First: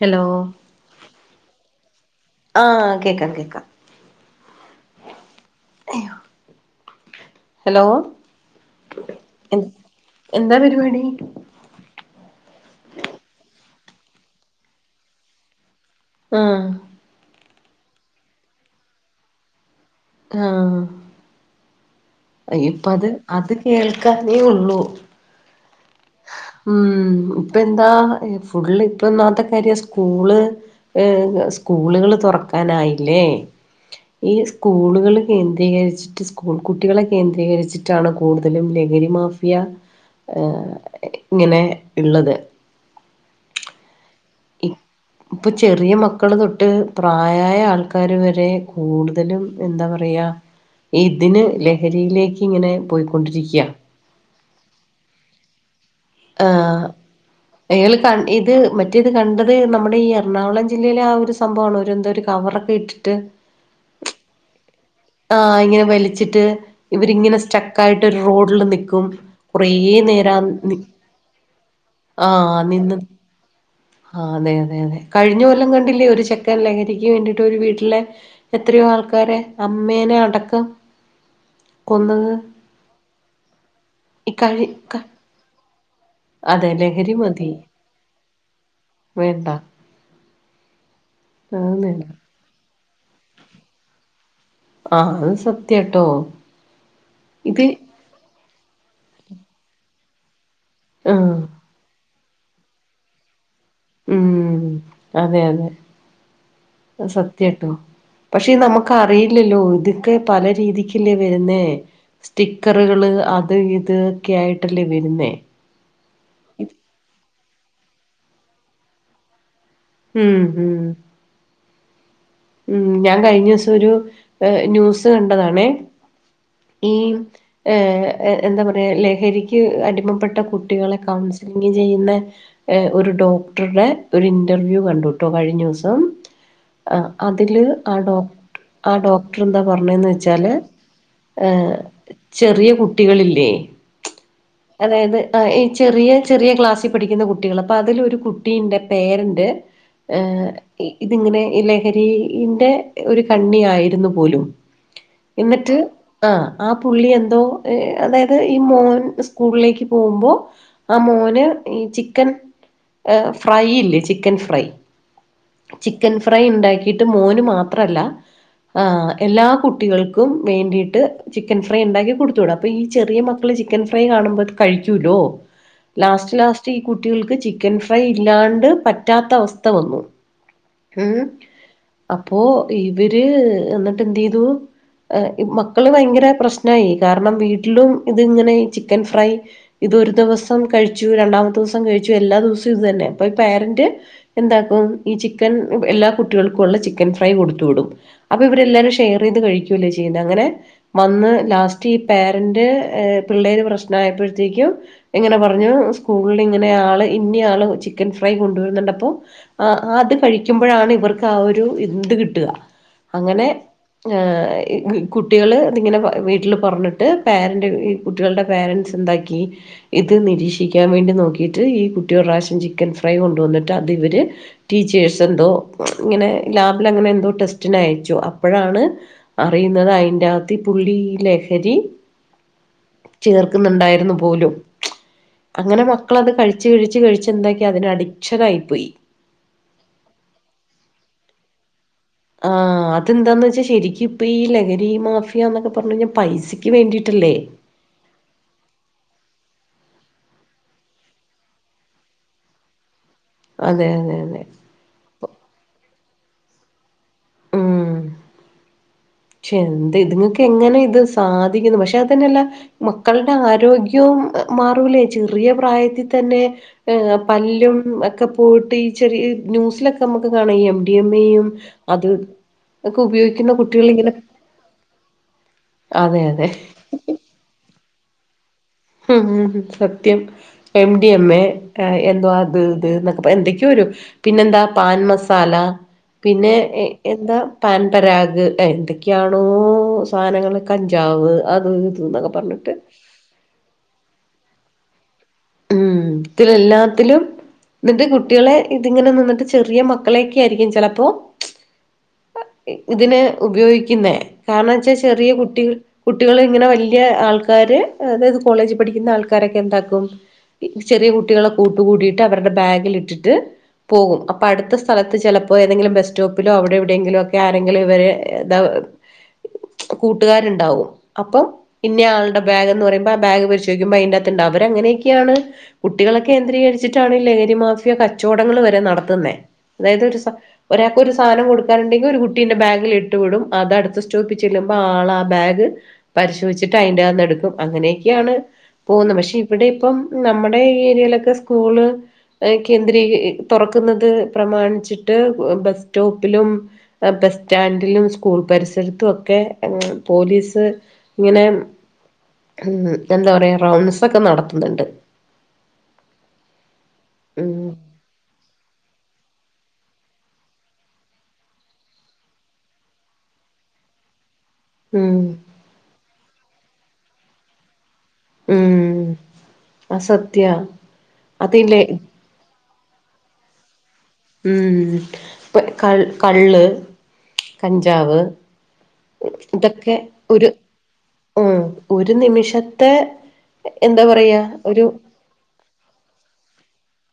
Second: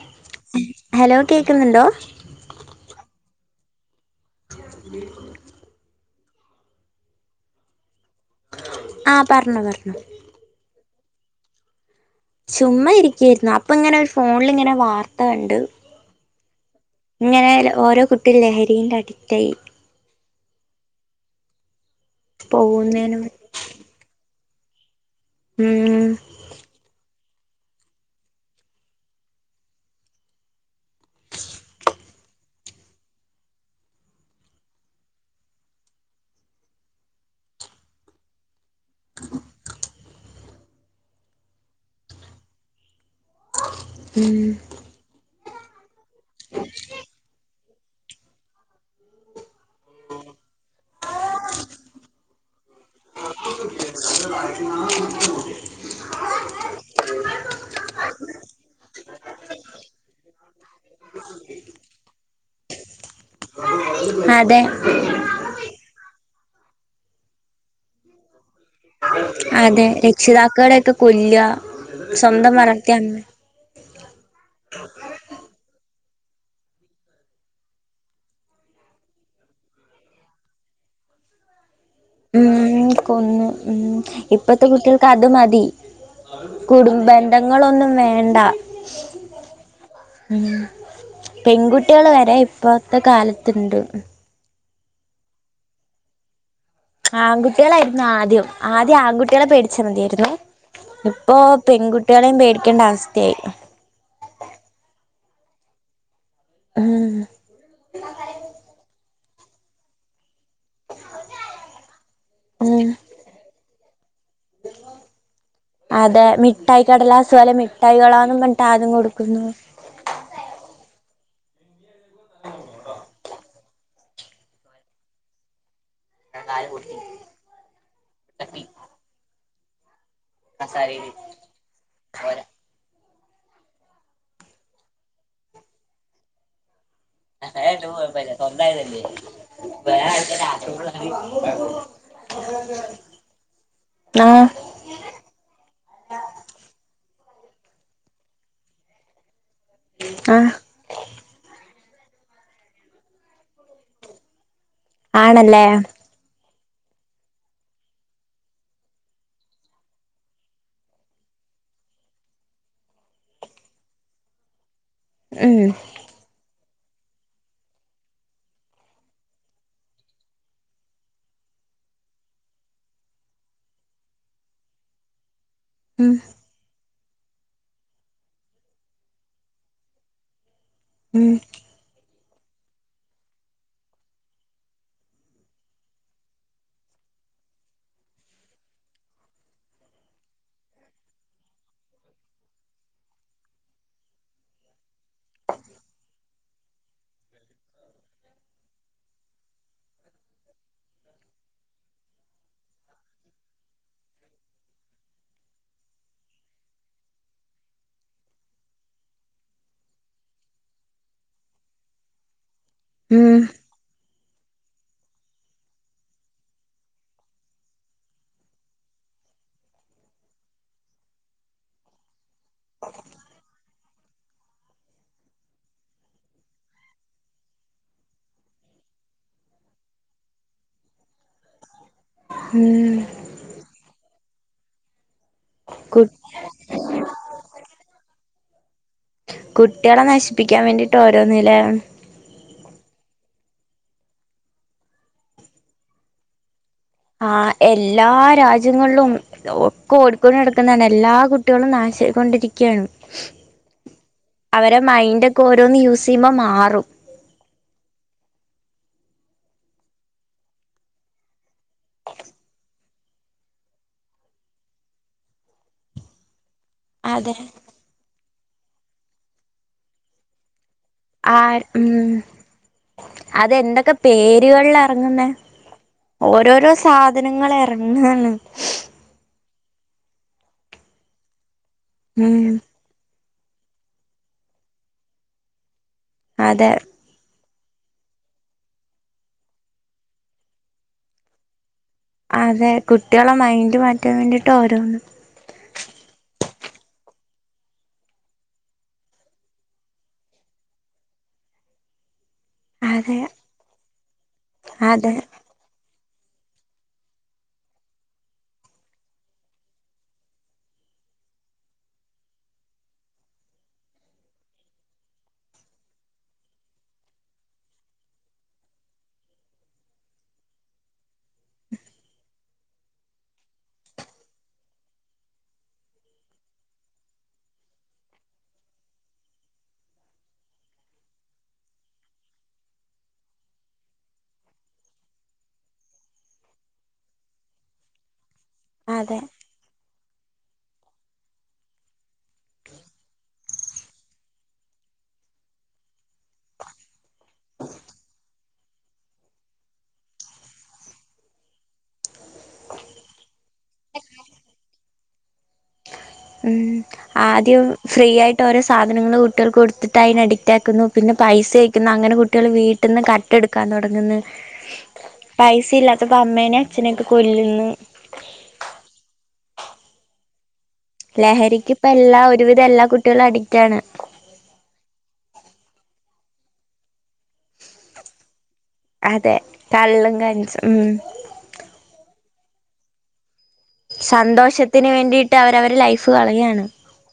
Hello hello കേക്കുന്നുണ്ടോ? ആഹ് കേക്കാ കേക്കാം. [inaudible] ഹലോ ആഹ് എ പറഞ്ഞോ പറഞ്ഞോ എന്താ പരിപാടി ചുമ്മാ ഇരിക്കായിരുന്നു അപ്പൊ ഇങ്ങനെ ഒരു ഫോണിലിങ്ങനെ വാർത്ത കണ്ട്. മ്മ്ഹ ഇങ്ങനെ ഓരോ കുട്ടിയും ലഹരിന്റെ അഡിറ്റായി. ആഹ ഇപ്പ അത് പോകുന്നതിനും അത് കേൾക്കാനേ ഉള്ളൂ ഉം ഉം ഇപ്പ എന്താ ഫുള്ള് ഇപ്പന്നാത്തെ കാര്യ സ്കൂള് സ്കൂളുകൾ തുറക്കാനായില്ലേ. ഈ സ്കൂളുകൾ കേന്ദ്രീകരിച്ചിട്ട് സ്കൂൾ കുട് കുട്ടികളെ കേന്ദ്രീകരിച്ചിട്ടാണ് കൂടുതലും ലഹരി മാഫിയ എഹ ഇങ്ങനെ ഇള്ളത് ഉം ഇപ്പ ചെറിയ മക്കള് തൊട്ട് പ്രാ പ്രായായ ആൾക്കാര് വരെ കൂടുതലും എന്താ പറയ ഇതിന് ലഹരിയിലേക്ക് ഇങ്ങനെ പോയ്ക്കൊണ്ടിരിക്ക്യ [unintelligible] ആഹ [unintelligible] ഇത് മറ്റേത് കണ്ടത് നമ്മുടെ ഈ എറണാകുളം ജില്ലയിലെ ആ ഒരു സംഭവണോ എന്തൊരു കവറൊക്കെ ഇട്ടിട്ട് അതെ ആഹ ഇങ്ങനെ വലിച്ചിട്ട് ഇവരിങ്ങിനെ സ്റ്റ ക്കായിട്ട് ഒരു റോഡില് നിക്കും കുറേ അതെ നേരം നി രക്ഷിതാക്കളെയൊക്കെ കൊല്ലുക സ്വന്തം ആഹ വളർത്തിയ നിന്ന് അമ്മ ആ അതെ അതെ കഴിഞ്ഞ കൊല്ലം കണ്ടില്ലേ ഒരു ചെക്കൻ ലഹരിക്ക് വേണ്ടിട്ട് ഒരു വീട്ടിലെ എത്രയോ ആൾക്കാരെ അമ്മേനെ അടക്കം കൊന്നത് ഉം കൊന്ന് ഉം ഈ ഇപ്പത്തെ കഴി ക- കുട്ടിയാൾക്ക് അത് മതി അതെ കുടു ലഹരി മതി ബന്ധങ്ങളൊന്നും വേണ്ട വേണ്ട ഉം അത് വേണ്ട പെൺകുട്ടികൾ വരെ ഇപ്പത്തെ കാലത്തുണ്ട് ആഹ് അത് സത്യട്ടോ ആൺകുട്ടികളായിരുന്നു ആദ്യം ആദ്യം ആൺകുട്ടികളെ പേടിച്ചാ മതിയായിരുന്നു ആ ഇപ്പോ പെൺകുട്ടിയാളെയും പേടിക്കേണ്ട അവസ്ഥയായി ഉം അതെ അതെ അത് ഉം സത്യട്ടോ പക്ഷേ നമുക്ക് അറിയില്ലല്ലോ ഇത് ഒക്കെ പല രീതിക്കല്ലേ വരുന്നേ ഉം സ്റ്റിക്കറുകള് അത് ഇത് ഒക്കെ ആയിട്ടല്ലേ വരുന്നേ അതെ മിഠായി കടലാസ് പോലെ മിഠായികളാന്നും പറഞ്ഞിട്ട് ആദ്യം കൊടുക്കുന്നു മ്മ്ഹ മ്മ്ഹ ഉം ഞാൻ കഴിഞ്ഞെസം ഒരു ന്യൂസ് കണ്ടതാണേ ഈ ഏഹ് എന്താ പറയാ ലഹരിക്ക് അടിമപ്പെട്ട കുട്ടികളെ കൗൺസിലിംങ് ചെയ്യുന്നെ എ ഒരു ഡോക്ടറുടെ ഒരു ഇൻറർവ്യൂ കണ്ടുട്ടോ കഴിഞ്ഞോസം അ അതില് ആ ഡോ ആ ഡോക്ടർ ന്താ പറഞ്ഞനെന്ന് വെച്ചാല് എ ചെറ്യ കുട്ടികളില്ലേ ആഹ് അതായത് അ ഈ ചെറിയ ചെറിയ ക്ലാസ്സിൽ പഠിക്കുന്ന കുട്ടികൾ അപ്പ അതിലൊരു കുട്ടിന്റെ പേരന്റ് ഏ ആഹ് ഇതിങ്ങനെ ലഹരിന്റെ ഒരു കണ്ണിയായിരുന്നു പോലും ആണല്ലേ ഇന്നട്ട് ആ ആ പുള്ളി എന്തോ അതായത് ഈ മോൻ സ്കൂളിലേക്ക് പോകുമ്പോ ആ മോന് ഈ ചിക്കൻ ഫ്രൈ ഇല്ലേ ചിക്കൻ ഫ്രൈ ഹേ ചിക്കൻ ഫ്രൈ ഇണ്ടാക്കിട്ട് മോന് മാത്രല്ല ആ എല്ലാ കുട്ടികൾക്കും വേണ്ടിട്ട് ചിക്കൻ ഫ്രൈ ഇണ്ടാക്കി കൊടുത്ത് വിടും അപ്പോ ഈ ചെറിയ മക്കള് ചിക്കൻ ഫ്രൈ കാണുമ്പോ ഇത് കഴിക്കൂലോ ഉം ലാസ്റ്റ് ലാസ്റ്റ് ഈ കുട്ടികൾക്ക് ചിക്കൻ ഫ്രൈ ഇല്ലാണ്ട് പറ്റാത്ത അവസ്ഥ വന്നു ഉം അപ്പോ ഇവര് ഇന്നട്ട് എന്തേയ്തു എ മക്കള് ഭയങ്കര പ്രശ്നായി കാരണം വീട്ടിലും ഇത് ഇങ്ങനെ ചിക്കൻ ഫ്രൈ ഇത് ഒരു ദിവസം കഴിച്ചു രണ്ടാമത്തെ ദിവസം കഴിച്ചു എല്ലാ ദിവസവും ഇത് തന്നെ അപ്പോ ഈ പേരന്റ് എന്താക്കും ഈ ചിക്കൻ എല്ലാ കുട്ടികൾക്കും ഉള്ള ചിക്കൻ ഫ്രൈ കൊടുത്തു വിടും അപ്പൊ ഇവരെല്ലാരും ഷെയർ ചെയ്ത് കഴിക്കൂല്ലേ ചെയ്യുന്നേ അങ്ങനെ വന്ന് ലാസ്റ്റ് ഈ പേരൻറ് പിള്ളേര് പ്രശ്നയപ്പോഴത്തേക്കും ഇങ്ങനെ പറഞ്ഞു സ്കൂളിൽ ഇങ്ങനെ ആള് ഇന്നി ആള് ചിക്കൻ ഫ്രൈ കൊണ്ടു വരുന്നു കണ്ടപ്പോ ആ അത് കഴിക്കുമ്പോഴാണ് ഇവർക്ക് ആ ഒരു ഇന്ത് കിട്ടാ ഉം അങ്ങനെ കുട്ടികള് ഇതിങ്ങനെ വീട്ടില് പറഞ്ഞിട്ട് പാരൻ്റെ കുട്ടികളുടെ പാരൻ്റെസ് എന്താക്കി ഇത് നിരീക്ഷിക്കാൻ വേണ്ടി നോക്കിയിട്ട് ഈ കുട്ടി ഒരു പ്രാവശ്യം ചി ചിക്കൻ ഫ്രൈ കൊണ്ട് വന്നിട്ട് അത് ഇവർ ടീച്ചേഴ്സ എന്തോ ഇങ്ങനെ ലാബിൽ അങ്ങനെ എന്തോ ടെസ്റ്റന് അയച്ചു അപ്പോഴാണ് അറിയുന്നത് അതിൻ്റെ അകത്ത് പുള്ളി ലഹരി ഉം ചേർക്കുന്നുണ്ടായിരുന്നു പോലും അങ്ങനെ കു മക്കളത് കഴിച്ച് കഴിച്ച് കഴിച്ച് എന്താക്കി അതിന് അഡിക്ഷനായി പോയി കുട്ട്യളെ നശിപ്പിക്കാൻ വേണ്ടിട്ട് ഓരോന്നല്ലേ ആ അത് എന്താന്ന് വെച്ചാ ശെരിക്കും ഇപ്പ ഈ ലഹരി മാഫിയന്നൊക്കെ പറഞ്ഞു കഴിഞ്ഞാൽ പൈസക്ക് വേണ്ടിട്ട് ആഹ് എല്ലാ രാജ്യങ്ങളിലും ഒക്കെ ഓടിക്കോണ്ട് നടക്കുന്നതാണ് എല്ലാ കുട്ടികളും നാശായി കൊണ്ടിരിക്കാണ് അതെ അതെ അതെ അവരെ മൈൻഡ് ഒക്കെ ഓരോന്ന് യൂസ്യ്യുമ്പോ മാറും ക്ഷെ എന്ത് ഇതുങ്ങൾക്ക് എങ്ങനെ ഇത് സാധിക്കുന്നു പക്ഷെ അത് തന്നെല്ല മക്കളുടെ ആരോഗ്യവും മാറൂലേ ചെറിയ പ്രായത്തിൽ തന്നെ അതെ പല്ലും ഒക്കെ പോയിട്ട് ഈ ചെറിയ ന്യൂസിലൊക്കെ നമുക്ക് കാണും എംടിഎം ഏ ആ യും അത് ഒക്കെ ഉപയോഗിക്കുന്ന കുട്ടി എന്തൊക്കെ പേരുകളില അറങ്ങുന്നെ അതെ അതെ ഓരോരോ സാധനങ്ങൾ ഇറങ്ങാണ് ഉം സത്യം എം ഡി എം എ എന്തുവാ ഉം അത് എന്തൊക്കെയാ ഒരുരപിന്നെന്താ പാൻ മസാല പിന്നെ അതെ എന്താ പാൻ പരാഗ് എന്തൊക്കെയാണോ സാധനങ്ങൾ കഞ്ചാവ് അത് എന്നൊക്കെ അതെ പറഞ്ഞിട്ട് കുട്ടികളെ മൈൻഡ് മാറ്റാൻ വേണ്ടീട്ട് ഓരോന്ന് ഉം ഇതിൽ എല്ലാത്തിലും എന്നിട്ട് കുട്ടികളെ ഇതിങ്ങനെ നിന്നിട്ട് ചെറിയ മക്കളെയൊക്കെ ആയിരിക്കും ചിലപ്പോ അതെ ഇതിന് ഉപയോഗിക്കുന്നെ കാരണം വെച്ചാ അതെ ചെറിയ കുട്ടികൾ കുട്ടികൾ ഇങ്ങനെ വലിയ ആൾക്കാര് അതായത് കോളേജ് പഠിക്കുന്ന ആൾക്കാരൊക്കെ എന്താക്കും ചെറിയ കുട്ടികളെ കൂട്ട് കൂടിയിട്ട് അവരുടെ ബാഗിൽ ഇട്ടിട്ട് പോകും അപ്പോൾ അടുത്ത സ്ഥലത്ത് ചിലപ്പോൾ ഏതെങ്കിലും ബസ് സ്റ്റോപ്പിലോ അവിടെ എവിടെയെങ്കിലും ഒക്കെ ആരെങ്കിലും ഇവരെ കൂട്ടുകാരുണ്ടാവും അപ്പൊ ഇന്നെ ആളുടെ ബാഗ് എന്ന് പറുമ്പോ ആ ബാഗിൽ പരിശോധിക്കുമ്പോൾ അതിന്റെ അകത്ത് ഉണ്ടാവും അത് അവർ അങ്ങന കുട്ടികളെ കേന്ദ്രീകരിച്ചിട്ടാണ് ലഹരി മാഫിയ കച്ചവടങ്ങൾ വരെ നടത്തുന്നെ അതായത് ഒരു ഒരാൾക്ക് ഒരു സാധനം കൊടുക്കാനുണ്ടക്കിൽ ഒരു കുട്ടീന്റെ ബാഗിൽ ഇട്ടു വിടും അതടുത്ത സ്റ്റോപ്പിൽ ചെല്ലുമ്പോൾ ആളാആ ബാഗ് പരിശോധിച്ചിട്ട് അതിന്റെ അകത്ത് എടുക്കും അങ്ങനെയൊക്കെയാണ് പോകുന്നത് അതെ പക്ഷെ ഇവിടെ ഇപ്പം നമ്മുടെ ഈ ഏരിയയിലൊക്കെ സ്കൂള് കേൻത്രീ തുറക്കുന്നത് പ്രമാണിച്ചിട്ട് ബസ് സ്റ്റോപ്പിലും ബസ് സ്റ്റാൻഡിലും സ്കൂൾ പരിസരത്തും ഒക്കെ പോലീസ് ഇങ്ങനെ എന്താ പറയാ റൗ ൺസ് ഒക്കെ നടത്തു ന്നുണ്ട് ഉം ആദ്യം ഫ്രീ ആയിട്ട് ഓരോ സാധനങ്ങൾ കുട്ടികൾക്ക് കൊടുത്തിട്ട് അതിന് അഡിറ്റ് ആക്കുന്നു പിന്നെ പൈസക്ക്കയ്ക്കുന്നു അങ്ങനെ കുട്ടികൾ വീ വീട്ടിൽ നിന്ന് കട്ട് എടുക്കാൻ തുടങ്ങുന്നു ഉം പൈസ ഇല്ലാത്തപ്പൊ അമ്മേനെ അച്ഛനെയൊക്കെ കൊല്ലുന്നു ഉം അസത്യാ ലഹരിക്ക് ഇപ്പ എല്ലാ ഒരുവിധം എല്ലാ കുട്ടികളും അഡിക്റ്റാണ്. ഉം ഇപ്പ ക കള്ള് കഞ്ചാവ് അതെ ഇതൊക്കെ കള്ളും ഒരു കഞ്ചും ഉം ഉം ഒരു നിമിഷത്തെ എന്താ പറയാ ഒരു ട്ട് അവരവരുടെ ലൈഫ് കളയുകയാണ്.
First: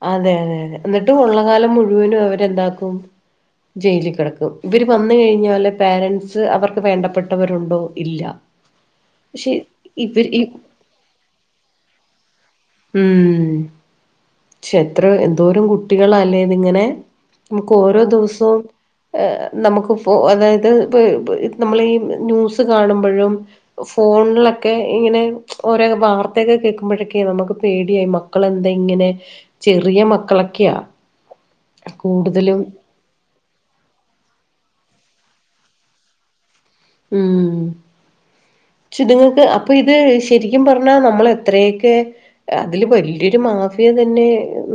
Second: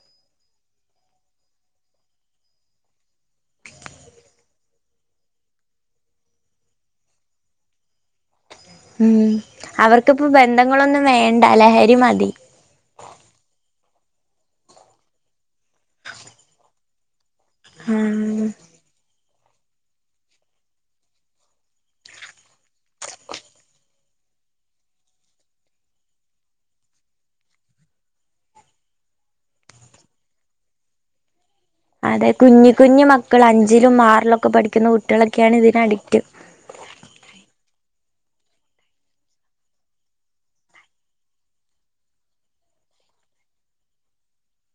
അതെ അതെ അതെ എന്നിട്ട് ഒള്ളകാലം മുഴുവനും അവരെന്താക്കും ജയിലി കിടക്കും ഇവര് വന്ന കഴിഞ്ഞാല് പോരന്റ്സ് അവർക്ക് വേണ്ടപ്പെട്ടവരുണ്ടോ ഇല്ല ഉം പക്ഷെ അവർക്കിപ്പോ ഇവര് ഈ ബന്ധങ്ങളൊന്നും വേണ്ട ലഹരി മതി ഉം ശേ എത്രഎന്തോരം കുട്ടികള അല്ലേ ഇന്ന് ഇങ്ങനെ നമുക്ക് ഓരോ ആഹ് ദിവസവും നമുക്ക് ഇപ്പോ അതായത് ഇപ്പ ഇപ്പ നമ്മള് ഈ ന്യൂസ് കാണുമ്പോഴും ഫോണിലൊക്കെ ഇങ്ങനെ ഓരോ വാർത്തയൊക്കെ കേൾക്കുമ്പോഴൊക്കെ നമുക്ക് പേടിയായി മക്കൾലെന്താ ഇങ്ങനെ ചെറിയ മക്കളൊക്കെയാ അതെ കൂടുതലും കുഞ്ഞു കുഞ്ഞു മക്കൾ അഞ്ചിലും ആറിലുമൊക്കെ പഠിക്കുന്ന കുട്ടികളൊക്കെയാണ് ഇതിന് അഡിക്റ്റ് ഉം ചിതുങ്ങൾക്ക് അപ്പൊ ഇത് ശരിക്കും പറഞ്ഞാ നമ്മള് എത്രയെക്കെ അതില് വലിയൊരു മാഫിയ തന്നെ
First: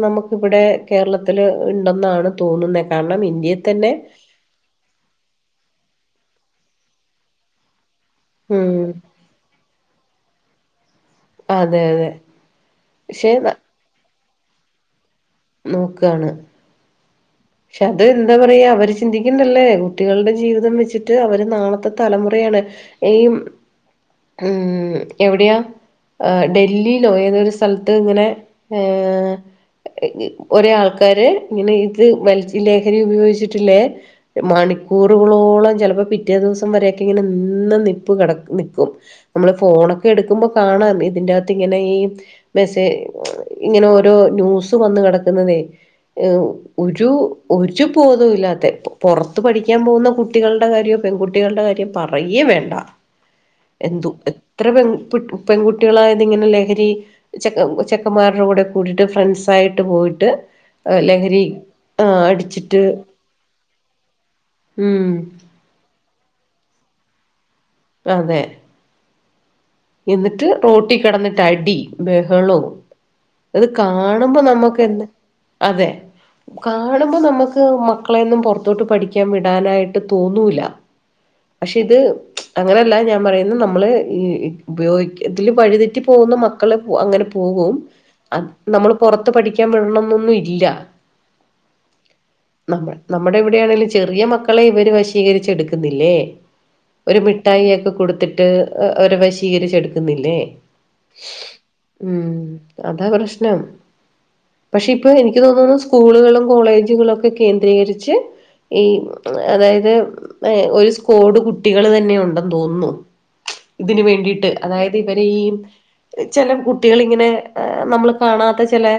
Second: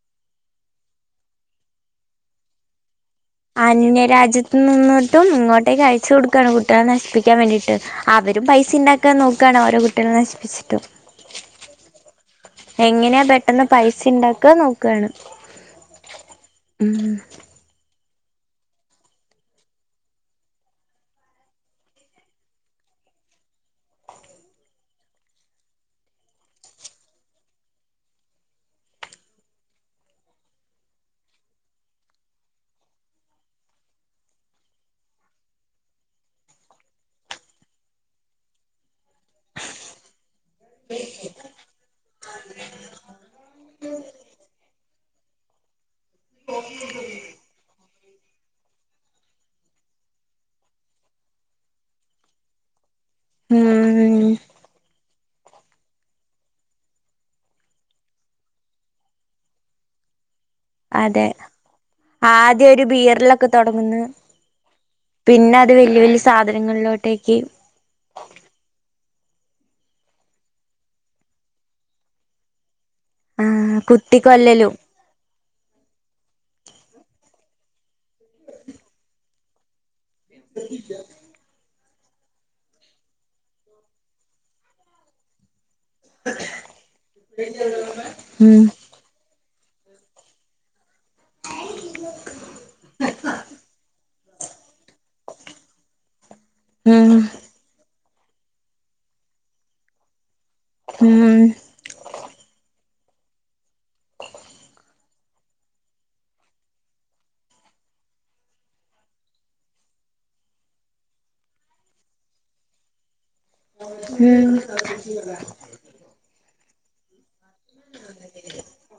നമുക്കിവിടെ കേരളത്തിൽ ഇണ്ടന്നാണ് തോന്നുന്നേ കാരണം ഇൻ അന്യ രാജ്യത്ത് നിന്നിട്ടും ഇങ്ങോട്ടേക്ക് അയച്ച് കൊടുക്കുകയാണ് കുട്ടികളെ നശിപ്പിക്കാൻ വേണ്ടിട്ട്. അവരും പൈസ ഉം ഉണ്ടാക്കാൻ നോക്കാണ് ഓരോ കുട്ടികളെ നശിപ്പിച്ചിട്ടും അതെ അതെ എങ്ങനെയാ പക്ഷെ പെട്ടെന്ന് പൈസ ഇണ്ടാക്ക നോക്കയാണ് നോക്കാണ് ഉം പക്ഷെ അത് എന്താ പറയാ അവര് ചിന്തിക്കൻണ്ടല്ലേ കുട്ടികളുടെ ജീവിതം വെച്ചിട്ട് അവര് നാളത്തെ തലമുറയാണ് എ ഉം എവിടെയാ? ആ ഡൽലിലോ ഏതൊരു സ്ഥലത്ത് ഇങ്ങനെ ഏ ഒരേ ആൾക്കാര് ഇങ്ങനെ ഇത് വലിച്ച് ലഹരി ഉപയോഗിച്ചിട്ടില്ലേ മണിക്കൂറുകളോളം ചിലപ്പോ പിറ്റേ ദിവസം വരെയൊക്കെ ഇങ്ങനെ നിന്ന നിപ്പ് കെടക്കും നിക്കും നമ്മള് ഫോണൊക്കെ എടുക്കുമ്പോ കാണാം ഇതിന്റെകത്ത് ഇങ്ങനെ ഈ മെസ്സ ഇങ്ങനെ ഓരോ ന്യൂസ് വന്ന് കിടക്കുന്നതേ ഉം ഒരു ഒരു ബോധവും ഇല്ലാത്തെ പുറത്ത് പഠിക്കാൻ പോകുന്ന കുട്ടികളുടെ കാര്യോ പെൺകുട്ടികളുടെ കാര്യോ പറയേ വേണ്ട എന്തു ഉം എത്ര പെൺ പെൺകുട്ടികളാ ഇന്നിങ്ങനെ ലഹരി ചെക്ക ചെക്കന്മാരുടെ കൂടെ കൂടിട്ട് ഫ്രണ്ട്സ് ആയിട്ട് പോയിട്ട് അതെ ലഹരി ആഹ് ആദ്യം അടിച്ചിട്ട് ഒരു ബീയറിൽലൊക്കെ തുടങ്ങന്ന് പിന്നെ ഉം പിന്നെ അത് വല്യവല്യ സാധനങ്ങളിലോട്ടേക്ക് അതെ എന്നിട്ട് റോട്ടി കിടന്നിട്ട് അടി ബഹളവും അത് ആഹ് കാണുമ്പോ കുത്തിക്കൊല്ലലും നമ്മുക്ക് എന്തേ അതെ കാണുമ്പോൾ നമുക്ക് മക്കളെന്നും പുറത്തോട്ട് പഠിക്കാൻ വിടാനായിട്ട് തോന്നില്ല പക്ഷെ ഇത് അങ്ങനെയല്ല ഞാൻ പറയുന്നത് നമ്മള് ഇ ഉപയോഗിക്ക ഇതില് വഴിതെറ്റി പോകുന്ന മക്കള് പോ അങ്ങനെ പോകു അത് ഉം നമ്മള് പുറത്ത് പഠിക്കാൻ വിടാണോന്നൊന്നും ഇല്ല. നമ്മ നമ്മുടെ ഇവിടെയാണെങ്കിലും ചെറിയ മക്കളെ ഇവര് വശീകരിചെടുക്കുന്നില്ലേ ഉം ഒരു മിഠായിയോക്കെ കൊടുത്തിട്ട് അവരെ വശീകരിച്ചെടുക്കുന്നില്ലേ ഉം ഉം അതാ പ്രശ്നം പക്ഷെ ഇപ്പൊ എനിക്ക് തോന്നുന്നു സ്കൂളുകളും കോളേജുകളുംമോക്കെ കേന്ദ്രീകരിച്ച് ഈ അതായത് ഒരു സ്കോഡ് കുട്ടികള് തന്നെ ഉണ്ടെന്ന് തോന്നുന്നു ഇതിന് വേണ്ടീട്ട് ഉം അതായത് ഇവനെ ഈ ചെല കുട്ടികളി ഇങ്ങനെ നമ്മള് കാണാത്ത ചെലെ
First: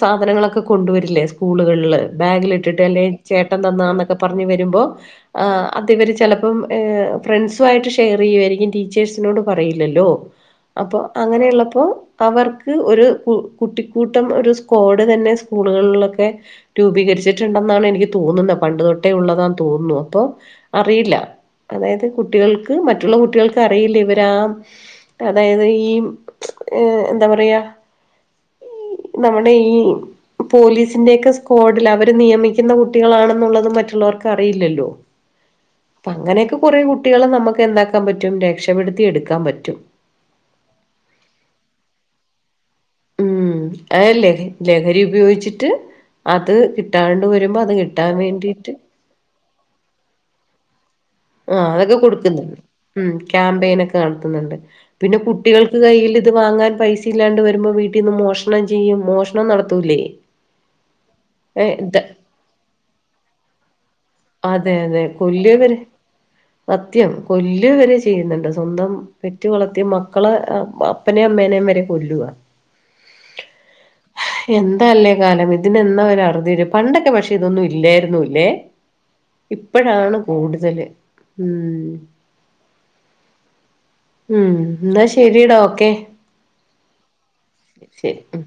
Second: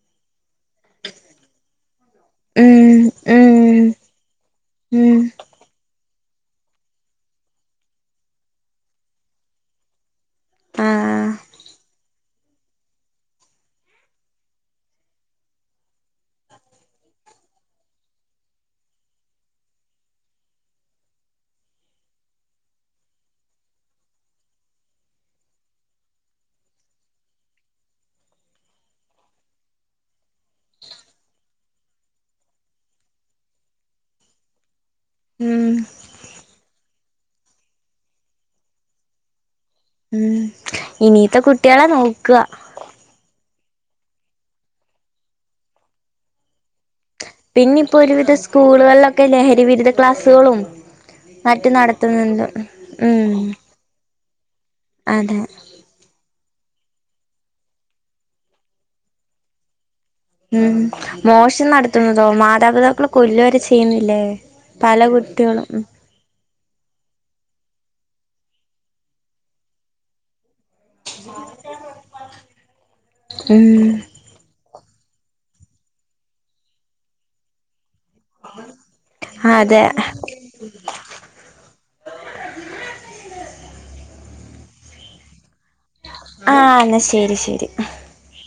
സാധനങ്ങളൊക്കെ കൊണ്ടുവരില്ലേ സ്കൂളുകളിൽ ബാഗിലിട്ടിട്ട് ഉം അല്ലെങ്കിൽ ചേട്ടൻ ഉം തന്നാന്നൊക്കെ പറഞ്ഞ് വരുമ്പോ ഉം അതിവര് ചെലപ്പം ഫ്രണ്ട്സു ആയിട്ട് ഷെയർ ചെയ്യുവായിരിക്കും ടീച്ചേഴ്സിനോടും പറയില്ലല്ലോ അപ്പോ ആഹ് അങ്ങനെയുള്ളപ്പോ അവർക്ക് ഒരു കുട്ടിക്കൂട്ടം ഒരു സ്ക്വാഡ് തന്നെ സ്കൂളുകളിലൊക്കെ രൂപീകരിച്ചിട്ടുണ്ടെന്നാണ് എനിക്ക് തോന്നുന്ന പണ്ട് തൊട്ടേ ഉള്ളതാന്ന് തോന്നുന്നു അപ്പൊ അറിയില്ല അതായത് കുട്ടികൾക്ക് മറ്റുള്ള കുട്ടികൾക്ക് അറിയില്ല ഇവ രാം അതായത് ഈ ഏഹ് എന്താ പറയാ ഈ നമ്മുടെ ഈ പോലീസിന്റെയൊക്കെ സ്ക്വാഡില് അവര് നിയമിക്കുന്ന കുട്ടികളാണെന്നുള്ളതും മറ്റുള്ളവർക്ക് അറിയില്ലല്ലോ ഉം അപ്പ അങ്ങനെയൊക്കെ കുറേ കുട്ടികളെ നമുക്ക് എന്താക്കാൻ പറ്റും രക്ഷപ്പെെടുത്തി എടുക്കാൻ പറ്റും ഉം ഇനീത്തെ കുട്ടിയാളെ നോക്ക ഉം അ ലഹ ലഹരി ഉപയോഗിച്ചിട്ട് അത് കി ട്ടാണ്ട് വരുമ്പോ അത് കിട്ടാൻ വേണ്ടീട്ട് ക്കെ ലഹരിവിരുദ്ധ ക്ലാസ്സ്കളും ആഹ് അതൊക്കെ കൊടുക്ക്ന്ന്ണ്ട് ഉം ക്യാമ്പയിനൊക്കെ നടത്തുന്ന്ണ്ട് പിന്നെ അതെ കുട്ടികൾ ക്ക് ഇത് കയ്യിൽ ഇത് വാങ്ങാൻ പൈസ ഇല്ലാണ്ട് വരുമ്പോ വീട്ടീന്ന് മോഷണം ചെയ്യും മോഷണം നടത്തൂലേ ഉം മോശം ഏഹ് ഇത് നടത്തുന്നതോ മാതാപിതാക്കളെ കൊല്ലു വരെ ചെയ്യുന്നില്ലേ അതെ പല അതെ കൊല്ല കുട്ടികളും ഇവര് സത്യം കൊല്ല് വരെ ചെയ്യുന്നുണ്ട് സ്വന്തം പെറ്റ് വളർത്തിയ മക്കള് അ പ്പനേം അമ്മേനേം വെരെ കൊലൂ ആ ഉം എന്താല്ലേ കാലം ഇതിനെന്നാ ഒര് അറുതി വരും പണ്ടൊക്കെ പക്ഷെ ഇതൊന്നും ഇല്ലായിരുന്നുല്ലേ അതെ ഇപ്പഴാണ് കൂട്തല് ഉം ഉം ഇന്നാ ശെരിടാ ഓക്കെ ആഹ് എന്നാ ശരി ശരി ശെരി ഉം